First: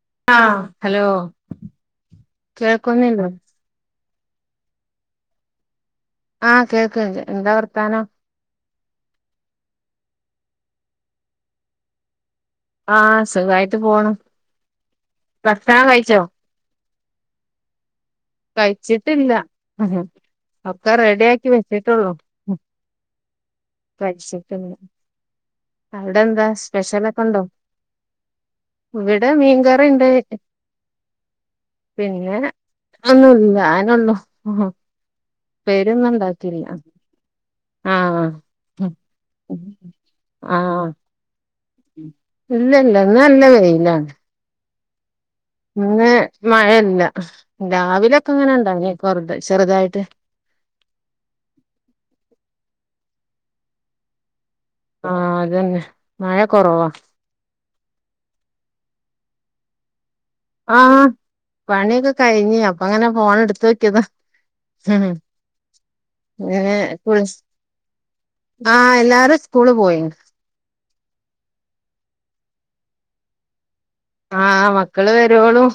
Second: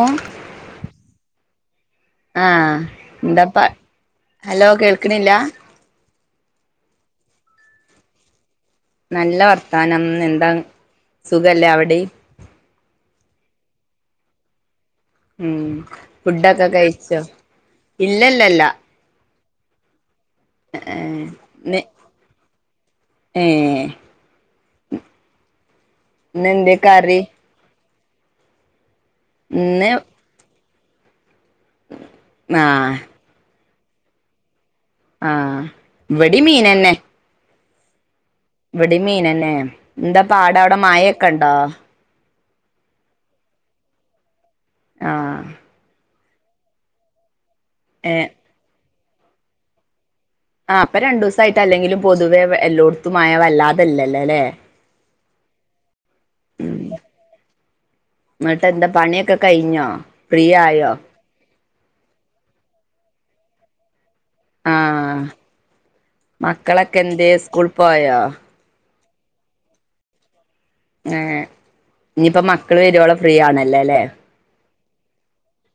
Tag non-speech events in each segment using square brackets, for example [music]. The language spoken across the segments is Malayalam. ഏ ആ ഹലോ ആഹ കേൾക്കുന്നില്ലേ എന്താപ്പ ഹലോ കേൾക്കണില്ല? ആഹ് കേൾക്ക്ണ്ട് എന്താ വർത്താനം? നല്ല വർത്താനം എന്താ സുഖല്ലേ അവിടി? ആഹ സുഖയിട്ട് പോണു ഉം ഭക്ഷണം കഴിച്ചോ ഫുഡൊക്കെ കഴിച്ചോ ഇല്ലല്ല കഴിച്ചിട്ടില്ല മ്.. ഒക്കെ റെഡി ആാക്കി ഇന്ന് വെച്ചിട്ടുള്ളൂ ഏഹ് കഴച്ചിട്ട അവിടെ എന്താ ഇന്നെന്തേ സ്പെഷ്യല കറി ഒക്കെ ഉണ്ടോ? ഇവിടെ മീൻ കറി ഇന്ന് ണ്ട് പിന്നെ ആഹ് ഒന്നുല്ല അനള്ളു ആഹ് പേരിന്നും ഇവിടേം ഉണ്ടാക്കില്ല ആഹ ഇവിടിമീൻന്നെ എന്താ പാട അവിടെ മായൊക്കെ ഉണ്ടോ? ഇല്ലല്ല ഇന്ന് നല്ല വെയിലാണ് ആഹ ഇന്ന് മഴയല്ല ഏഹ് രാവിലൊക്കെ അങ്ങനെ ഉണ്ടാവ കൊറു ചെറുതായിട്ട് ആഹ് ഇപ്പൊ രണ്ടു ദിവസമായിട്ട് അല്ലെങ്കിലും പൊതുവെ എല്ലോടത്തുംമയ വല്ലാതെ ഇല്ലല്ലേ അല്ലെ ആഹ് അതന്നെ മയ കൊറവാ എന്നിട്ട് എന്താ പണിയൊക്കെ കഴിഞ്ഞോ ഫ്രീ ആയോ ആഹ് പണിയൊക്കെ കഴിഞ്ഞു അപ്പൊ അങ്ങനെ ഫോണ് എട്ത്തു നോക്കിയതാ ആഹ് മക്കളൊക്കെ എന്ത്യേ [unintelligible] ആഹ് സ്കൂൾ പോയോ എല്ലാരും സ്കൂള് പോയിന് ഏഹ് ഇനിയിപ്പൊ മക്കള് വരുവോളം ഫ്രീ ആണല്ലെ ല്ലേ ആഹ് മക്കള് വരുവോളും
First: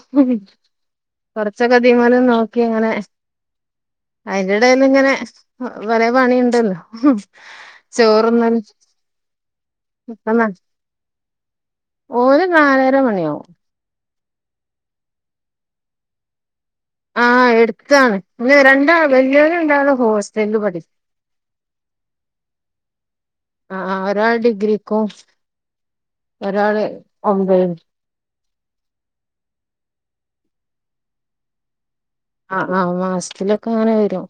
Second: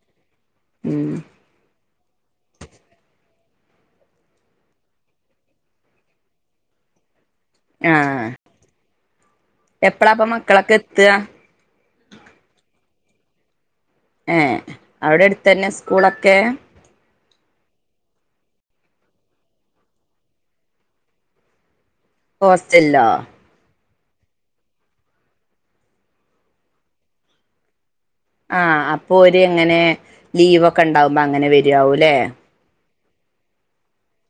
ഉം കൊർച്ചൊക്കെ ഇതിമെലും നോക്കി ഇങ്ങനെ അയ്ന്റെ എടേൽ ഇങ്ങനെ കൊറേ പണിണ്ടല്ലോ ആഹ് ചോറുന്ന എപ്പളാപ്പ [unintelligible] മക്കളൊക്കെ എത്തുക ഓല് നാലര മണിയാവും ഏഹ് അവിടെ അടുത്ത് തന്നെ സ്കൂളൊക്കെ ആഹ് എട്ത്താണ് രണ്ടാ വലിയോല് രാണ്ടാളും ഹോസ്റ്റലിൽ പടി [inaudible] ഹോസ്റ്റൽലോ ആഹ് ഒരാള് ഡിഗ്രിക്കും ഒരാള് ഒമ്പേലും ആഹ് അപ്പൊ ഓര് അങ്ങനെ ലീവൊക്കെ ഇണ്ടാവുമ്പോ അങ്ങനെ വരാവൂല്ലേ ആഹ് ആഹ് മാസത്തിലൊക്കെ അങ്ങനെ വരും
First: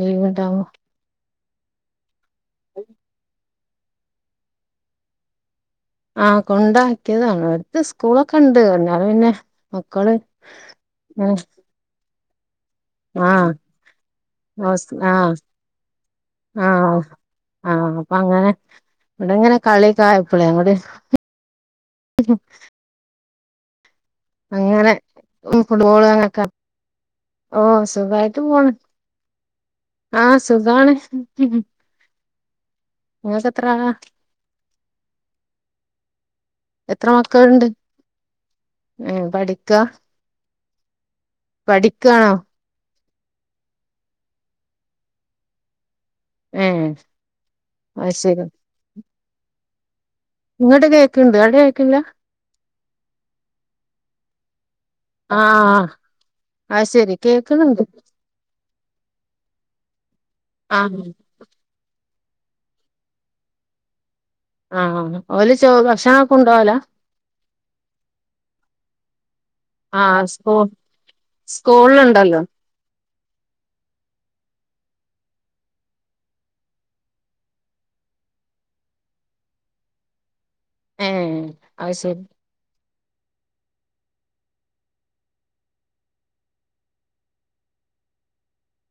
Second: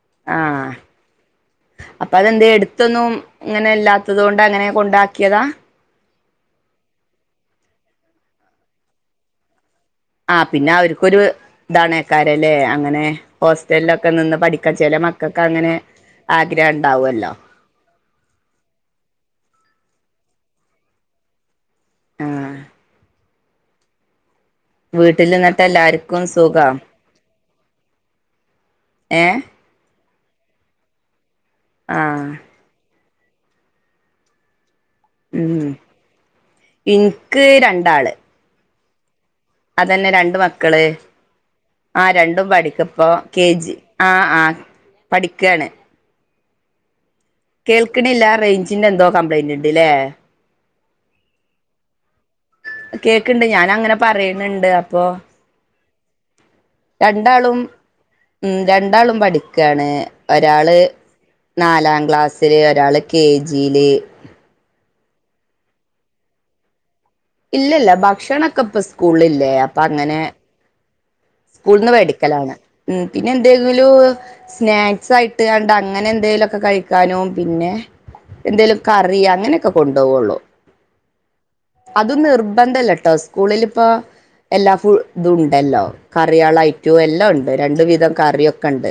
ലീവ് ഇണ്ടാവു ആഹ് അപ്പൊ അതെന്തെ എട്ത്ത് ഒന്നും ഇങ്ങനെ ഇല്ലാത്തത് കൊണ്ട് അങ്ങനെ കൊണ്ടാക്കിയതാ ആഹ് കൊണ്ടാക്കിയതാണ് അട്ത്ത് സ്കൂളൊക്കെ ഇണ്ട് എന്നാലും പിന്നെ മക്കള് ഉം താണയ്ക്കാരല്ലേ അങ്ങനെ ഹോസ്റ്റൽലൊക്കെ നിന്ന് പഠിക്കാ ഹോസ് ചെല ആഹ് മക്കൾക്ക് അങ്ങനെ ആഗ്രഹം ആഹ് ഇണ്ടാവുല്ലോ ആഹ് അപ്പൊ അങ്ങനെ ഇവിടെങ്ങനെ കളി ഒക്കായപ്പളെ ആഹ് [unintelligible] [unintelligible] അങ്ങനെ വീട്ടില് ഇന്നട്ട് ഫുട്ബോള് എല്ലാർക്കും അങ്ങനൊക്കെ സുഖം ഓഹ് സുഖായിട്ട് പോണ് ഏ ആഹ് സുഖാണ് ആഹ് ഇങ്ങക്ക് എത്ര ആളാ ഉം എത്ര ഇൻക്ക് മക്കളുണ്ട് രണ്ടാള് ഏഹ് പഠി അതന്നെ രണ്ട് മക്കള് ആഹ് പഠിക്കാണോ രണ്ടും പഠിക്ക ഇപ്പോ കെ ജി ആഹ് ആഹ് പഠിക്കാണ് ഏഹ് അത് കേൾക്ക്ണ്ല്ല ശരി റേഞ്ചിൻ്റെ എന്തോ കംപ്ലയിന്റ് ഇണ്ട്ല്ലേ ഇങ്ങട്ട് കേക്ക്ണ്ട് അങ്ട്ട് കേക്ക്ല്ല കേക്ക്ണ്ട് ഞാൻ അങ്ങനെ പറയ് ണ് ണ്ട് അ ആഹ് അത് ശരി രണ്ടാളും കേക്ക്ണ് ണ്ട് ഉം രണ്ടാളും പഠിക്കാണ് ഒരാള് ആഹ് നാലാം ക്ലാസ്സില് ഒരാള് കെ ജിയില് ആഹ് ഓല് ചോ ഭക്ഷണൊക്കെ കൊണ്ടോവലാ ഇല്ലല്ല ഭക്ഷണക്കപ്പ സ്കൂൾള് ഇല്ലേ ആഹ് സ്കൂ സ്കൂൾല് ഇണ്ടല്ലോ മേടിക്കലാണ് ഉം പിന്നെ എന്തെങ്കിലും സ്നാക്സ് ആയിട്ട് കാണ്ട് അങ്ങനെ എന്തേലും ഒക്കെ കഴിക്കാനും പിന്നെ എന്തേലും കറി അങ്ങനെയൊക്കെ കൊണ്ടുപോവുള്ളൂ ഏ അത് നിർ നിർബന്ധല്ലോട്ടോ സ്കൂളിൽ ഇപ്പോ എല്ലാ ഫുഡ് ഇതും ഉണ്ടല്ലോ കറികള് ആതയിറ്റും എല്ലാം ഉണ്ട് രണ്ട് വിധം കറിയൊക്കെ ഉണ്ട്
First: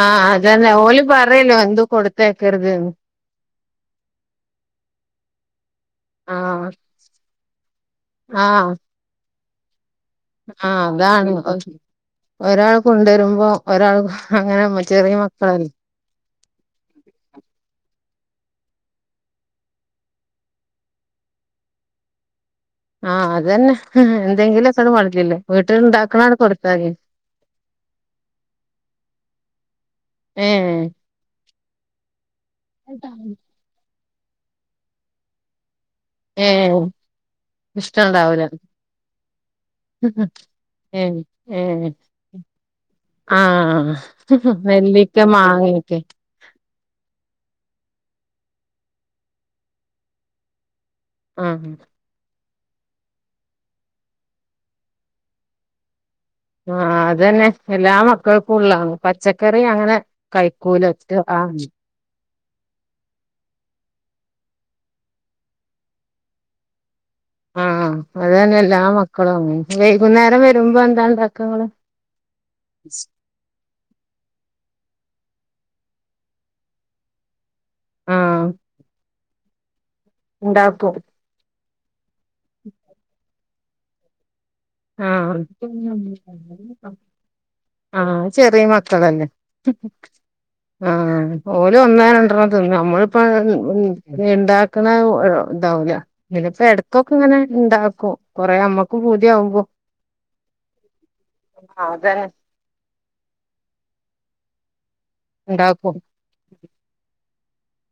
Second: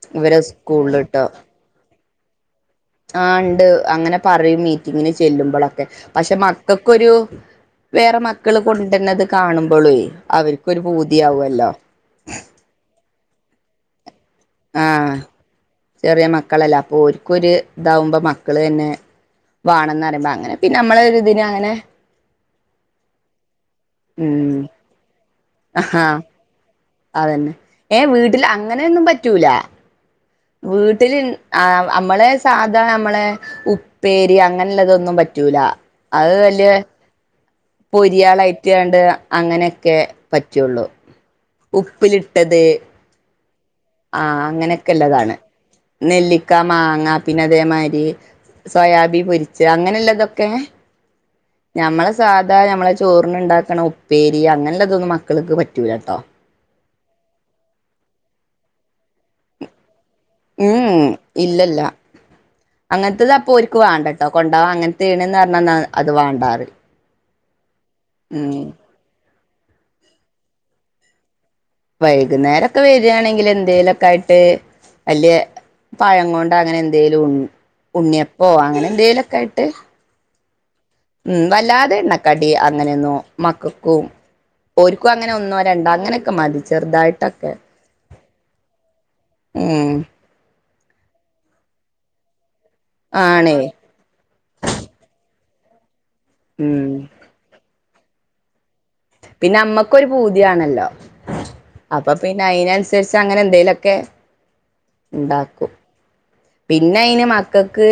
ആഹ് ഇവരെ അതന്നെ ഓല് സ്കൂളിലിട്ടോ പറയല്ലോ ഒന്നും കൊടുത്തയക്കരുതെന്ന് ആ ഉണ്ട് അങ്ങനെ പറയും മീറ്റിങ്ങിന് ചെല്ലുമ്പോഴൊക്കെ ആഹ് മക്കൾക്കൊരു വേറെ മക്കള് ആഹ് കൊണ്ടു വരുന്നത് കാണുമ്പോള് ആഹ് അവർക്കൊരു അതാണ് ഒ- പൂതിയാവുല്ലോ ഒരാൾ കൊണ്ടുവരുമ്പോ ഒരാൾ അങ്ങനെ ചെറിയ ആഹ് മക്കളല്ലേ ചെറിയ മക്കളല്ല അപ്പൊ ഓൽക്ക് ഒരു ഇതാവുമ്പോ മക്കള് തന്നെ വേണംന്ന് പറയുമ്പോ അങ്ങനെ പിന്നെ നമ്മളെ ഒരു ഇതിന് അങ്ങനെ ആഹ് അതന്നെ ഉം എന്തെങ്കിലും ഒക്കെ മതിയല്ലോ വീട്ടില് ആഹാ ഇണ്ടാക്കണട് കൊടുത്താല് അതന്നെ ഏ വീട്ടിൽ അങ്ങനെയൊന്നും പറ്റൂല ഏഹ് വീട്ടിൽ ആ നമ്മളെ സാധാരണ നമ്മളെ ഉ ഉപ്പേരി അങ്ങനെ ഉള്ളതൊന്നും പറ്റൂല അത് വലിയ ഏഹ് ഇഷ്ടണ്ടാവൂല പൊരിയാളായിറ്റാണ്ട് അങ്ങനെയൊക്കെ പറ്റുള്ളൂ ഏഹ് ഏഹ് ഉപ്പിലിട്ടത് ആ ആഹ് നെല്ലിക്ക, മാങ്ങ ഒക്കെ ക്ക മാങ്ങ പിന്നെ അതേമാതിരി സോയാബീൻ പൊരിച്ച് അങ്ങനെ ഉള്ളതൊക്കെ ആഹ് നമ്മളെ സാധാ നമ്മളെ ചോറിന് ഉണ്ടാക്കണ ഉപ്പേരി അങ്ങനള്ളതൊന്നും മക്കൾക്ക് പറ്റൂല കേട്ടോ ആഹ് അതന്നെ എല്ലാ മക്കൾക്കും ഉള്ളതാണ് പച്ചക്കറി അങ്ങനെ ഉം കഴിക്കൂല ഉം ഒറ്റ ആഹ് ഇല്ലല്ല അങ്ങൻത്തത് അപ്പോ ഒരിക്ക് വേണ്ട കേട്ടോ കൊണ്ടാവാ അങ്ങനത്തെയാണന്ന് പറഞ്ഞാ അത് വേണ്ടാന്ന് പറയും ആഹ് അത് തന്നെ എല്ലാ മക്കളും അങ്ങനെ വൈകുന്നേരം വരുമ്പോ എന്താ ഇണ്ടാക്ക നിങ്ങള് വൈകുന്നേരം ഒക്കെ വരുകയാണെങ്കിൽ എന്തെങ്കിലൊക്കെ ആയി വല്യ പഴം കൊണ്ട് അങ്ങനെ എന്തേലും ആഹ് ഉണ്ണിയപ്പോ അങ്ങനെ എന്തേലൊക്കെ ആയിട്ട് ഉണ്ടാക്കും ഉം വല്ലാതെ എണ്ണക്കടി അങ്ങനെ ഒന്നും മക്കൾക്കും ഓര്ക്കും അങ്ങനെ ആഹ് ഒന്നോ രണ്ടോ അങ്ങനെയൊക്കെ മതി ചെറുതായിട്ടൊക്കെ ആഹ് ചെറിയ മക്കളല്ലേ ഉം ആഹ് ഓല് ഒന്നോ രണ്ടെണ്ണം തിന്നും നമ്മളിപ്പോ ആണേ ഇണ്ടാക്കണ ഇതാവൂല്ല പിന്ന ഇപ്പ ഉം എടക്കൊക്കെ ഇങ്ങനെ ഇണ്ടാക്കും കൊറെ അമ്മ ക്കും പൂതിയാവുമ്പോ നമുക്ക് ഒരു പൂതിയാണല്ലോ ആഹ് അപ്പൊ അതന്നെ പിന്നെ അതിനനുസരിച്ച് അങ്ങനെ എന്തേലൊക്കെ ഇണ്ടാക്കും ഉണ്ടാക്കും പിന്നെ അതിന് മകൾക്ക്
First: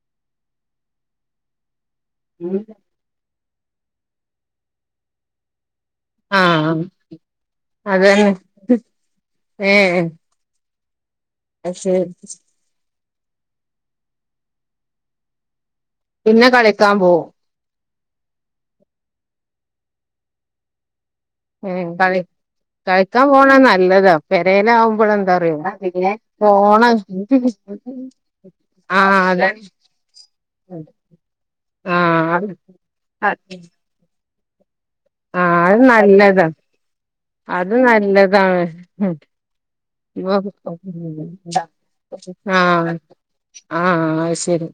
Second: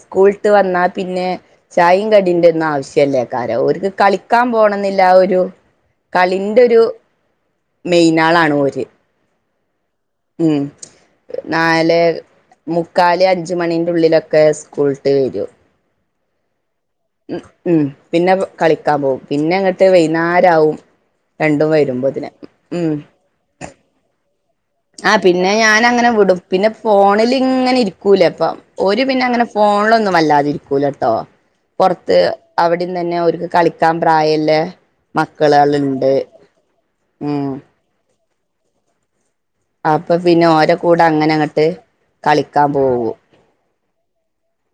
സ്കൂളുവിട്ട് വന്നാ പിന്നെ ചായയും കടി ന്റെ ഒന്നും ആവശ്യല്ലേയ്കാരം അവർക്ക് കളിക്കാൻ പോണ എന്ന് ള്ള ആ ഒരു കളിന്റെ ഒരു ആഹ് അതന്നെ മെയിനാളാണ് ഓര് ഏഹ് ഉം അത് നാലേ ശരി മുക്കാല് അഞ്ച് മണിൻ്റെ ഉള്ളിലൊക്കെ സ്കൂള്ട്ട് വരും പിന്നെ കളിക്കാൻ പോകും ഉം പിന്നെ കളിക്കാൻ പോവും പിന്നെ ഇങ്ങട്ട് വൈകുന്നേരാവും രണ്ടും വരുമ്പോത്തിന് ഉം കളിക്കാൻ പോണാ നല്ലതാ പെരയിലാവുമ്പോൾ ആഹ് എന്താ പിന്നെ ഞാൻ അങ്ങനെ അറിയോ വിടും പിന്നെ ഫോണ് ഫോണിൽ ഇങ്ങനെ ഇരിക്കൂലേ അപ്പം ഓര് പിന്നെ ആഹ് അങ്ങനെ അതെ ഫോൺലൊന്നും വല്ലാതിരിക്കൂലട്ടോ. പ്പട്ത്ത് ആഹ് അവ്ട്ന്നന്നെ ഓര്ക്ക് കളി ക്കാൻ പ്രായല്ലെ ആഹ് മക്കളാള്ണ്ട് ഉം. ത് നല്ലതാണ് ഹും. അപ്പൊ പിന്നെ ഓരെ കൂടെ അങ്ങനെ അങ്ങട്ട് [unintelligible] കളിക്കാൻ ആഹ് പോകും ആഹ് അയ് ശെരി.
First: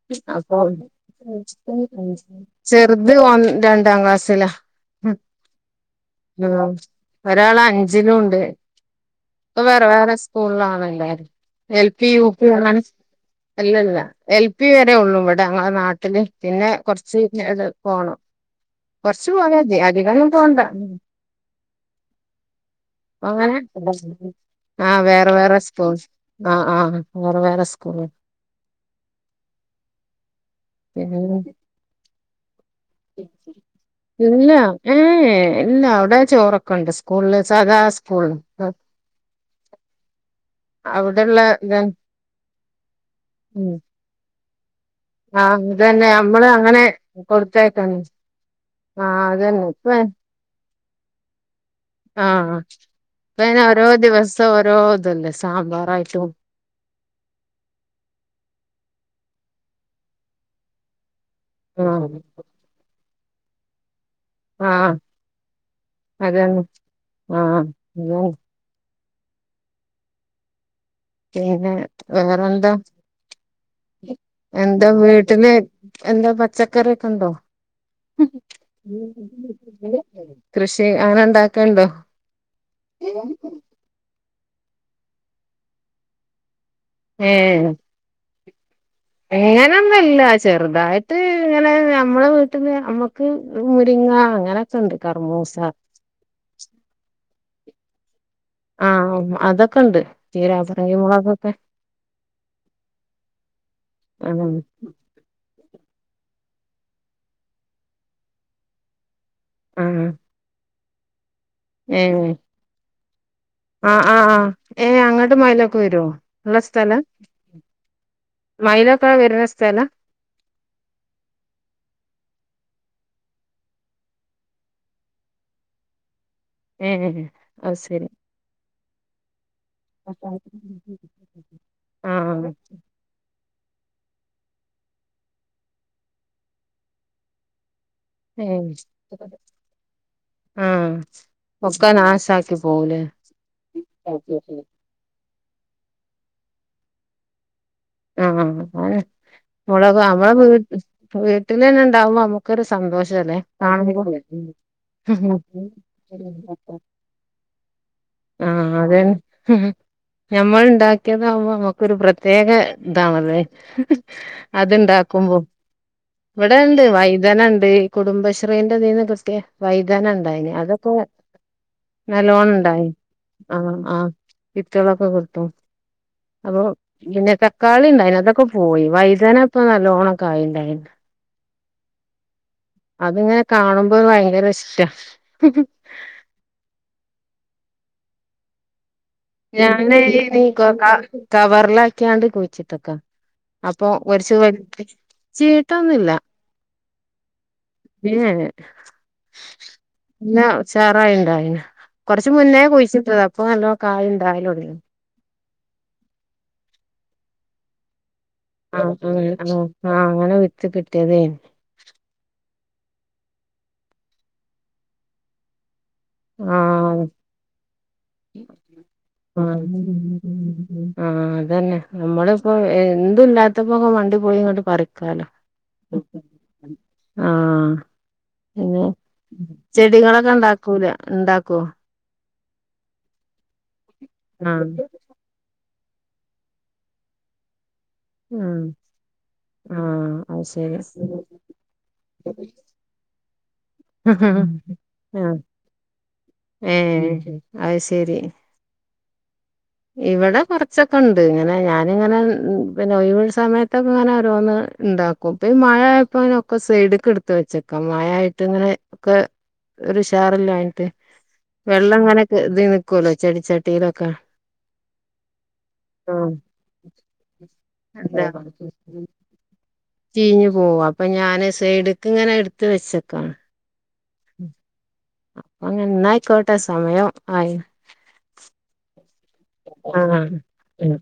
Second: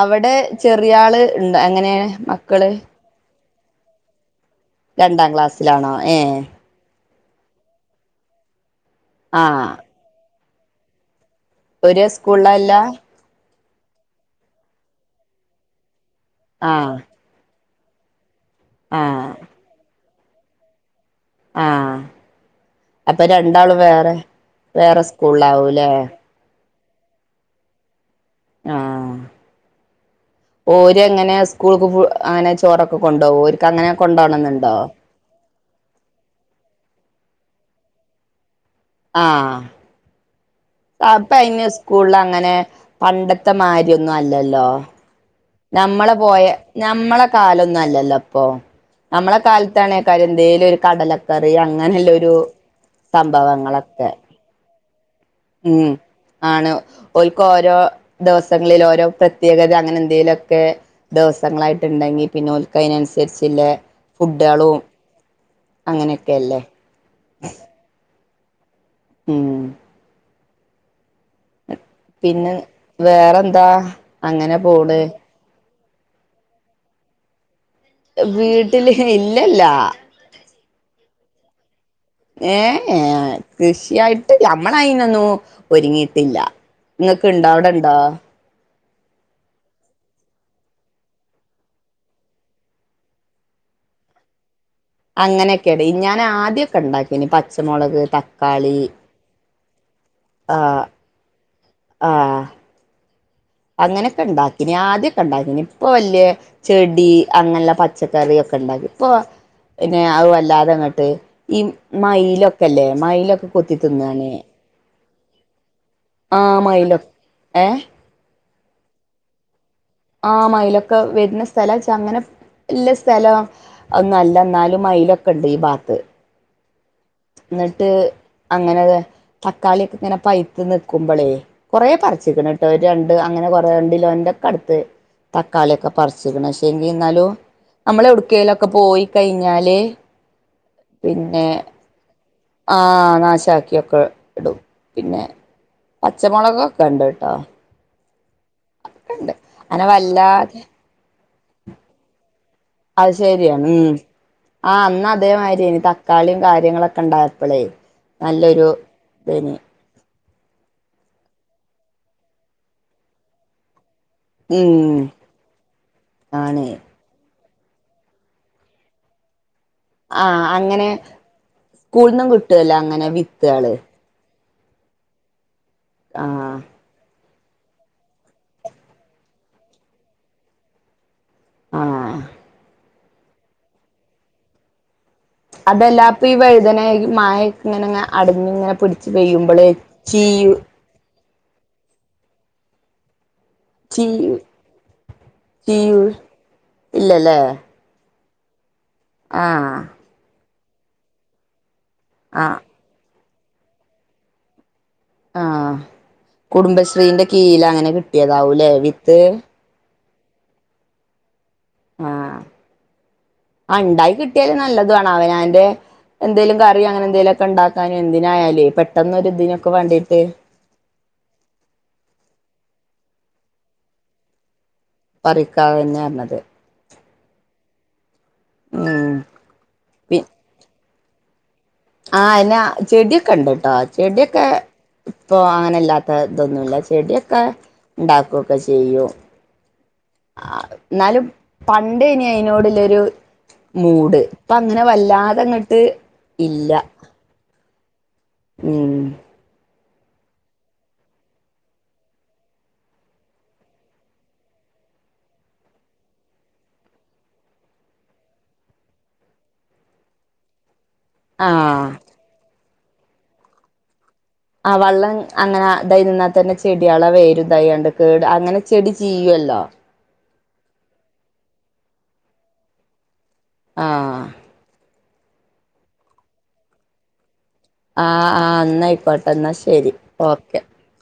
അവിടെ അപ്പൊ ചെറിയ ആള് ഇണ്ട് എങ്ങനെ മക്കള് ചെറ് ത് ഒന്ന് രണ്ടാംക്ലാസ്സിലാ. രണ്ടാം ക്ലാസ്സിലാണോ ഏ ഒരാള അഞ്ചിലുണ്ട്. ആ പ്പ വേറെ വേറെ സ്കൂൾലാണ് എല്ലാരും എൽ. ഒരേ പി യു. പി സ്കൂളിലല്ല അങ്ങനെ അല്ലല്ല എൽ. പി വരെ ഒള്ളൂ ഇവടെ ഞങ്ങളെ നാട്ടില് പിന്നെ ആ കൊർച്ച് [unintelligible] പോണം, ആ കൊർച്ചു പോയാതി അധികന്നും പോണ്ട. ആഹ് അങ്ങനെ അപ്പരണ്ടാളും വേറെ ആഹ് വേറെ വേറെ സ്കൂൾലാവൂലെ. സ്കൂൾ ആഹ് ആഹ് വേറെ വേറെ സ്കൂൾള്. ആഹ്, ഓര് എങ്ങനേയാ പിന്നെ സ്കൂൾക്ക് കു അങ്ങനെ ചോറൊ ക്കൊ കൊണ്ടോവു ഓര്ക്ക് അങ്ങനെ ഇല്ല കൊണ്ടോവണംന്ന്ണ്ടോ? ഏഹ് ഇല്ല അവടെ ചോറൊക്കണ്ട് സ്കൂൾല് സദാസ്കൂൾ ആഹ്. അപ്പ അവിടെള്ള ഇന്ന് ഇത സ്കൂൾല് അങ്ങനെ ഉം പണ്ടത്തമാരി ഒന്നുംഅല്ലല്ലോ. ആഹ് അതന്നെ ഞമ്മള് പോയ നമ്മള് അങ്ങനെ ഞമ്മള കാലഒന്നും കൊടുത്തയക്കാണ് അല്ലല്ലോപ്പൊ. ആഹ് ഞമ്മളെ അതന്നെ ഇപ്പ കാൽത്താണ് എന്തേലോരു കടലക്കറി അങ്ങനെല്ലൊരു പിന്നെ ഓരോ ദിവസം ഓരോത്ണ്ട് ഉം സാമ്പാറായിട്ടും ആണ് ഓൽക്ക് ഓരോ ദിവസങ്ങളില് ഓരോ പ്രത്യേകത അങ്ങനെ എന്തെലോക്കെ ആഹ് ദിവസങ്ങളായിട്ടുണ്ടെങ്കി പിന്നെ ഓൽക്കയ്നൻസര്ച്ച്ള്ളേ ഫുഡ്ളും ആഹ് അതാണ് അങ്ങനെക്കേല്ലേ. ആഹ് [unintelligible] ഉം. പിന്നെ പിന്നെ വേറേന്താ? വേറെന്താ അങ്ങനെ എന്താ പോണ് വീ ട്ടില് എന്താ പച്ചക്കറിയൊക്കണ്ടോ? വീട്ടില് ഹേയ് ഇല്ലല്ലാ. കൃഷി അങ്ങനെണ്ടാക്കല്ണ്ടോ? ഏഹ് ഏയ് കൃഷിയായിട്ട് ഞമ്മളയ്നൊന്നും ഒരുങ്ങീട്ടില്ലാ. നിങ്ങക്ക്ണ്ടോ അവടണ്ടോ? എങ്ങനെന്ന് ഇല്ല ചെറുതായിട്ട് ഇങ്ങനെ ഞമ്മളെ വീട്ട്ന്ന് നമ്മക്ക് മുരിങ്ങാ അങ്ങനെ അങ്ങനെക്കെടി ഞാനആദ്യോക്കണ്ടാക്കിനി പച്ചമൊളക് ത ആഹ് അതൊക്കണ്ട് ആ ചീരാപർങ്കി മുളകൊക്കെ. [inaudible] ആഹ് അങ്ങനെക്കണ്ടാക്ക്നി ഞാആദ്യം ക്കണ്ടാക്കീന്നു ഇപ്പൊ വല്ല്യേ ചെടി അങ്ങനെള്ള പച്ചക്കറി ഒക്കണ്ടാക്കി ഇപ്പൊ പിന്നെ ആഹ് അവുല്ലാതെങ്ങട്ട് ഈ ഏഹ് മയ്ലൊക്കല്ല്യേ മയ്ലൊക്ക ആഹ് ആഹ് ആഹ് ഏഹ് അങ്ങട്ട് മയിലൊക്ക വരുവോ ആ ള്ളസ്ഥലാ? മയിലൊ ഏ മയിലൊക്ക വര്ണ സ്ഥലാ? ആഹ് മയിലൊക്ക വര്ണ സ്ഥലാച്ച അങ്ങനെ ള്ള സ്ഥലാ അതോന്നല്ലാ ന്നാലും മയിലൊക്കണ്ട് ഈ ഭാഗത്ത്. ഏഹ് അത് ന്ന്ട്ട് ശരി അങ്ങനെല്ലേ. തക്കാളിയൊക്കെ ഇങ്ങനെ പഴുത്തു നിക്കുമ്പളേ കൊറെ പറിച്ച്ക്ക്ണ് ആഹ് ട്ടൊ രണ്ട് അങ്ങനെ കുറേ രണ്ട് കിലോയിൻ്റെയൊക്കടുത്ത് തക്കാളിയൊക്കെ പരിച്ക്ക്ണ് പക്ഷെ ഇനി ന്നാലും നമ്മള് എവിടുക്കെലൊക്കെ ഏഹ് പോയി കൈഞ്ഞാല് ആഹ് പിന്നെ ഒക്കെ നാശാക്കി പോവുലേ ആഹ് നാശാക്കിയൊക്കെ ഇടും പിന്നെ പച്ചമൊളകൊക്കെ ഇണ്ട്ട്ടൊ ആഹ് അഹ്അങ്ങനെ അങ്ങനെ മൊളക് നമ്മള വല്ലാതെ വീട്ടിൽ തന്നെ ഇണ്ടാവുമ്പോ നമുക്കൊരു അത് സന്തോഷല്ലേ ശരിയാണ് ഉം കാണുമ്പോ ആഹ് അന്ന് അതേമാതിരിയേനി തക്കാളിയും കാര്യങ്ങളൊക്കെ ണ്ടാ പ്പളേ നല്ലൊരു ആഹ് അതന്നെ ഇതേനി ഞമ്മൾ ണ്ടാക്കിയതാവുമ്പോ നമ്മുക്കൊരു പ്രത്യേക ഇതാണല്ലേ ഉം അത്ണ്ടാക്കുമ്പോ ഇവിടെ ആണ് ണ്ട് വൈതന ണ്ട് കുടുംബശ്രീന്റെ ഇതീന്ന് കിട്ടിയേ വൈതന ആ ണ്ടായിന് അങ്ങനെ അതൊക്കെ സ്കൂളിൽന്നും നല്ലോണം കിട്ടുവല്ലോ ഇണ്ടായി അങ്ങനെ വിത്തുകള് ആഹ് ആഹ് വിത്തോളൊക്കെ കിട്ടും ആ അപ്പോ പിന്നെ ത കളി ണ്ടായിന് അതൊക്കെ പോയി വൈതാന ഇപ്പ നല്ലോണംക്കായി ഇണ്ടായിന് ആഹ് അതിങ്ങനെ കാണുമ്പോ ഭയങ്കര ഇഷ്ട അതെല്ലാപ്പ ഈ വഴുതന ങ്ങനെ മായെ ഇങ്ങനങ്ങെ അടിഞ്ഞിങ്ങെ പി ഞാൻ നീ ക കവറിലാക്കിയാണ്ട് കുഴിച്ചിട്ടക്ക അപ്പൊ ചീയു കുരച്ച് വലതു ചീയു ചീഞ്ഞ്ട്ടൊന്നുല്ല ഇല്ലല്ലേ [unintelligible] ആഹ് ഇല്ല ഉചാറായി ണ്ടായിന് കൊറച് ആ മുന്നേ കുഴിച്ചിട്ടതാ അപ്പൊ നല്ലോ കായ് ഉണ്ടാലൊടങി ആഹ് ആ കുടുംബശ്രീന്റെ കീൽ അങ്ങനെ കി ട്ടിയതാവും ല്ലെ ആഹ് ആഹ് ആഹ് ആഹ് അങ്ങനെ വിത്ത് കിട്ടിയതേനി ആഹ് ണ്ടായി കിട്ടിയ നല്ലതു ആണ് അവനന്റെ എന്തേലും കറി ആഹ് അങ്ങനെ എന്തേങ്കലുംക്കെ ഇണ്ടാക്കാനും എന്തിനായാലേ പെട്ടെന്നൊ ആഹ് ഒരുരിതിനൊക്കെ വണ്ടീട്ട് ആഹ് അതന്നെ നമ്മള ഇപ്പോ എന്തു ല്ലാത്തപ്പോയോക്കെ മണ്ടി പോയി ഇങ്ങോട്ട് പറിക്ക പറിക്കാതെന്നെ പറഞ്ഞത് ആഹ് പിന്നെ ഉം ചെടികളൊക്കെ ഇണ്ടാക്കൂല ഉണ്ടാക്കോ ആഹ് അനാ ചെടിയൊക്കെ ണ്ട് ട്ടോ ചെടിയൊക്കെ ആഹ് ഇപ്പൊ അങ്ങനെല്ലാത്ത തൊന്നുല ചെടിയൊക്കെ ണ്ടക്കൊക്കെ ആഹ് ചെയ്യും ആഹ് അത് ആഹ് ശരി ന്നാലും പണ്ടേനി അതിനതിനോടുള്ളരു മൂട് ആഹ് ഇപ്പ ങ്ങനെ വല്ലാതെങ്ങട്ട് ഇല്ല അഹ് ശരി ഉം ഇവിടെ കുറച്ചൊക്കെ ണ്ട് ഇങ്ങനെ ഞാന് ഇങ്ങനെ പിന്നെ ഒഴിവി സമയത്തൊക്കെ ഇങ്ങനെ ഓരോന്ന് ഇണ്ടാക്കും ഇപ്പ ഈ മഴയപ്പോ അങ്ങനെ ഒക്കെ സൈഡക്കെ എടുത്ത് വെച്ചക്കാ മഴായിട്ട് ഇങ്ങനെ ഒക്കെ ഒരു ഉശറില്ലായിട്ട് ആഹ് വെള്ളം ങ്ങനക്കെ ഇത് നിക്കുവല്ലോ ചെടിച്ചട്ടിയിലൊക്കെ ആഹ് വള്ളം അങ്ങനെ അതയ് ആഹ് നിന്നാൽ തന്നെ ചെടികളെ വേരും ദയാണ്ട് കേട് എന്താ അങ്ങനെ ചെടി ചീയ്യൊല്ലോ ചീഞ്ഞു പോവാ അപ്പൊ ഞാൻ സൈഡ്ക്ക് ഇങ്ങനെ എടുത്ത് വെച്ചക്കാണ് ആഹ് അപ്പങ്ങനെ എന്നായിക്കോട്ടെ സമയം ആയി ആഹ് ആഹ് എന്നായിക്കോട്ടെ എന്നാ ശരി ആഹ് ഓക്കെ ഉം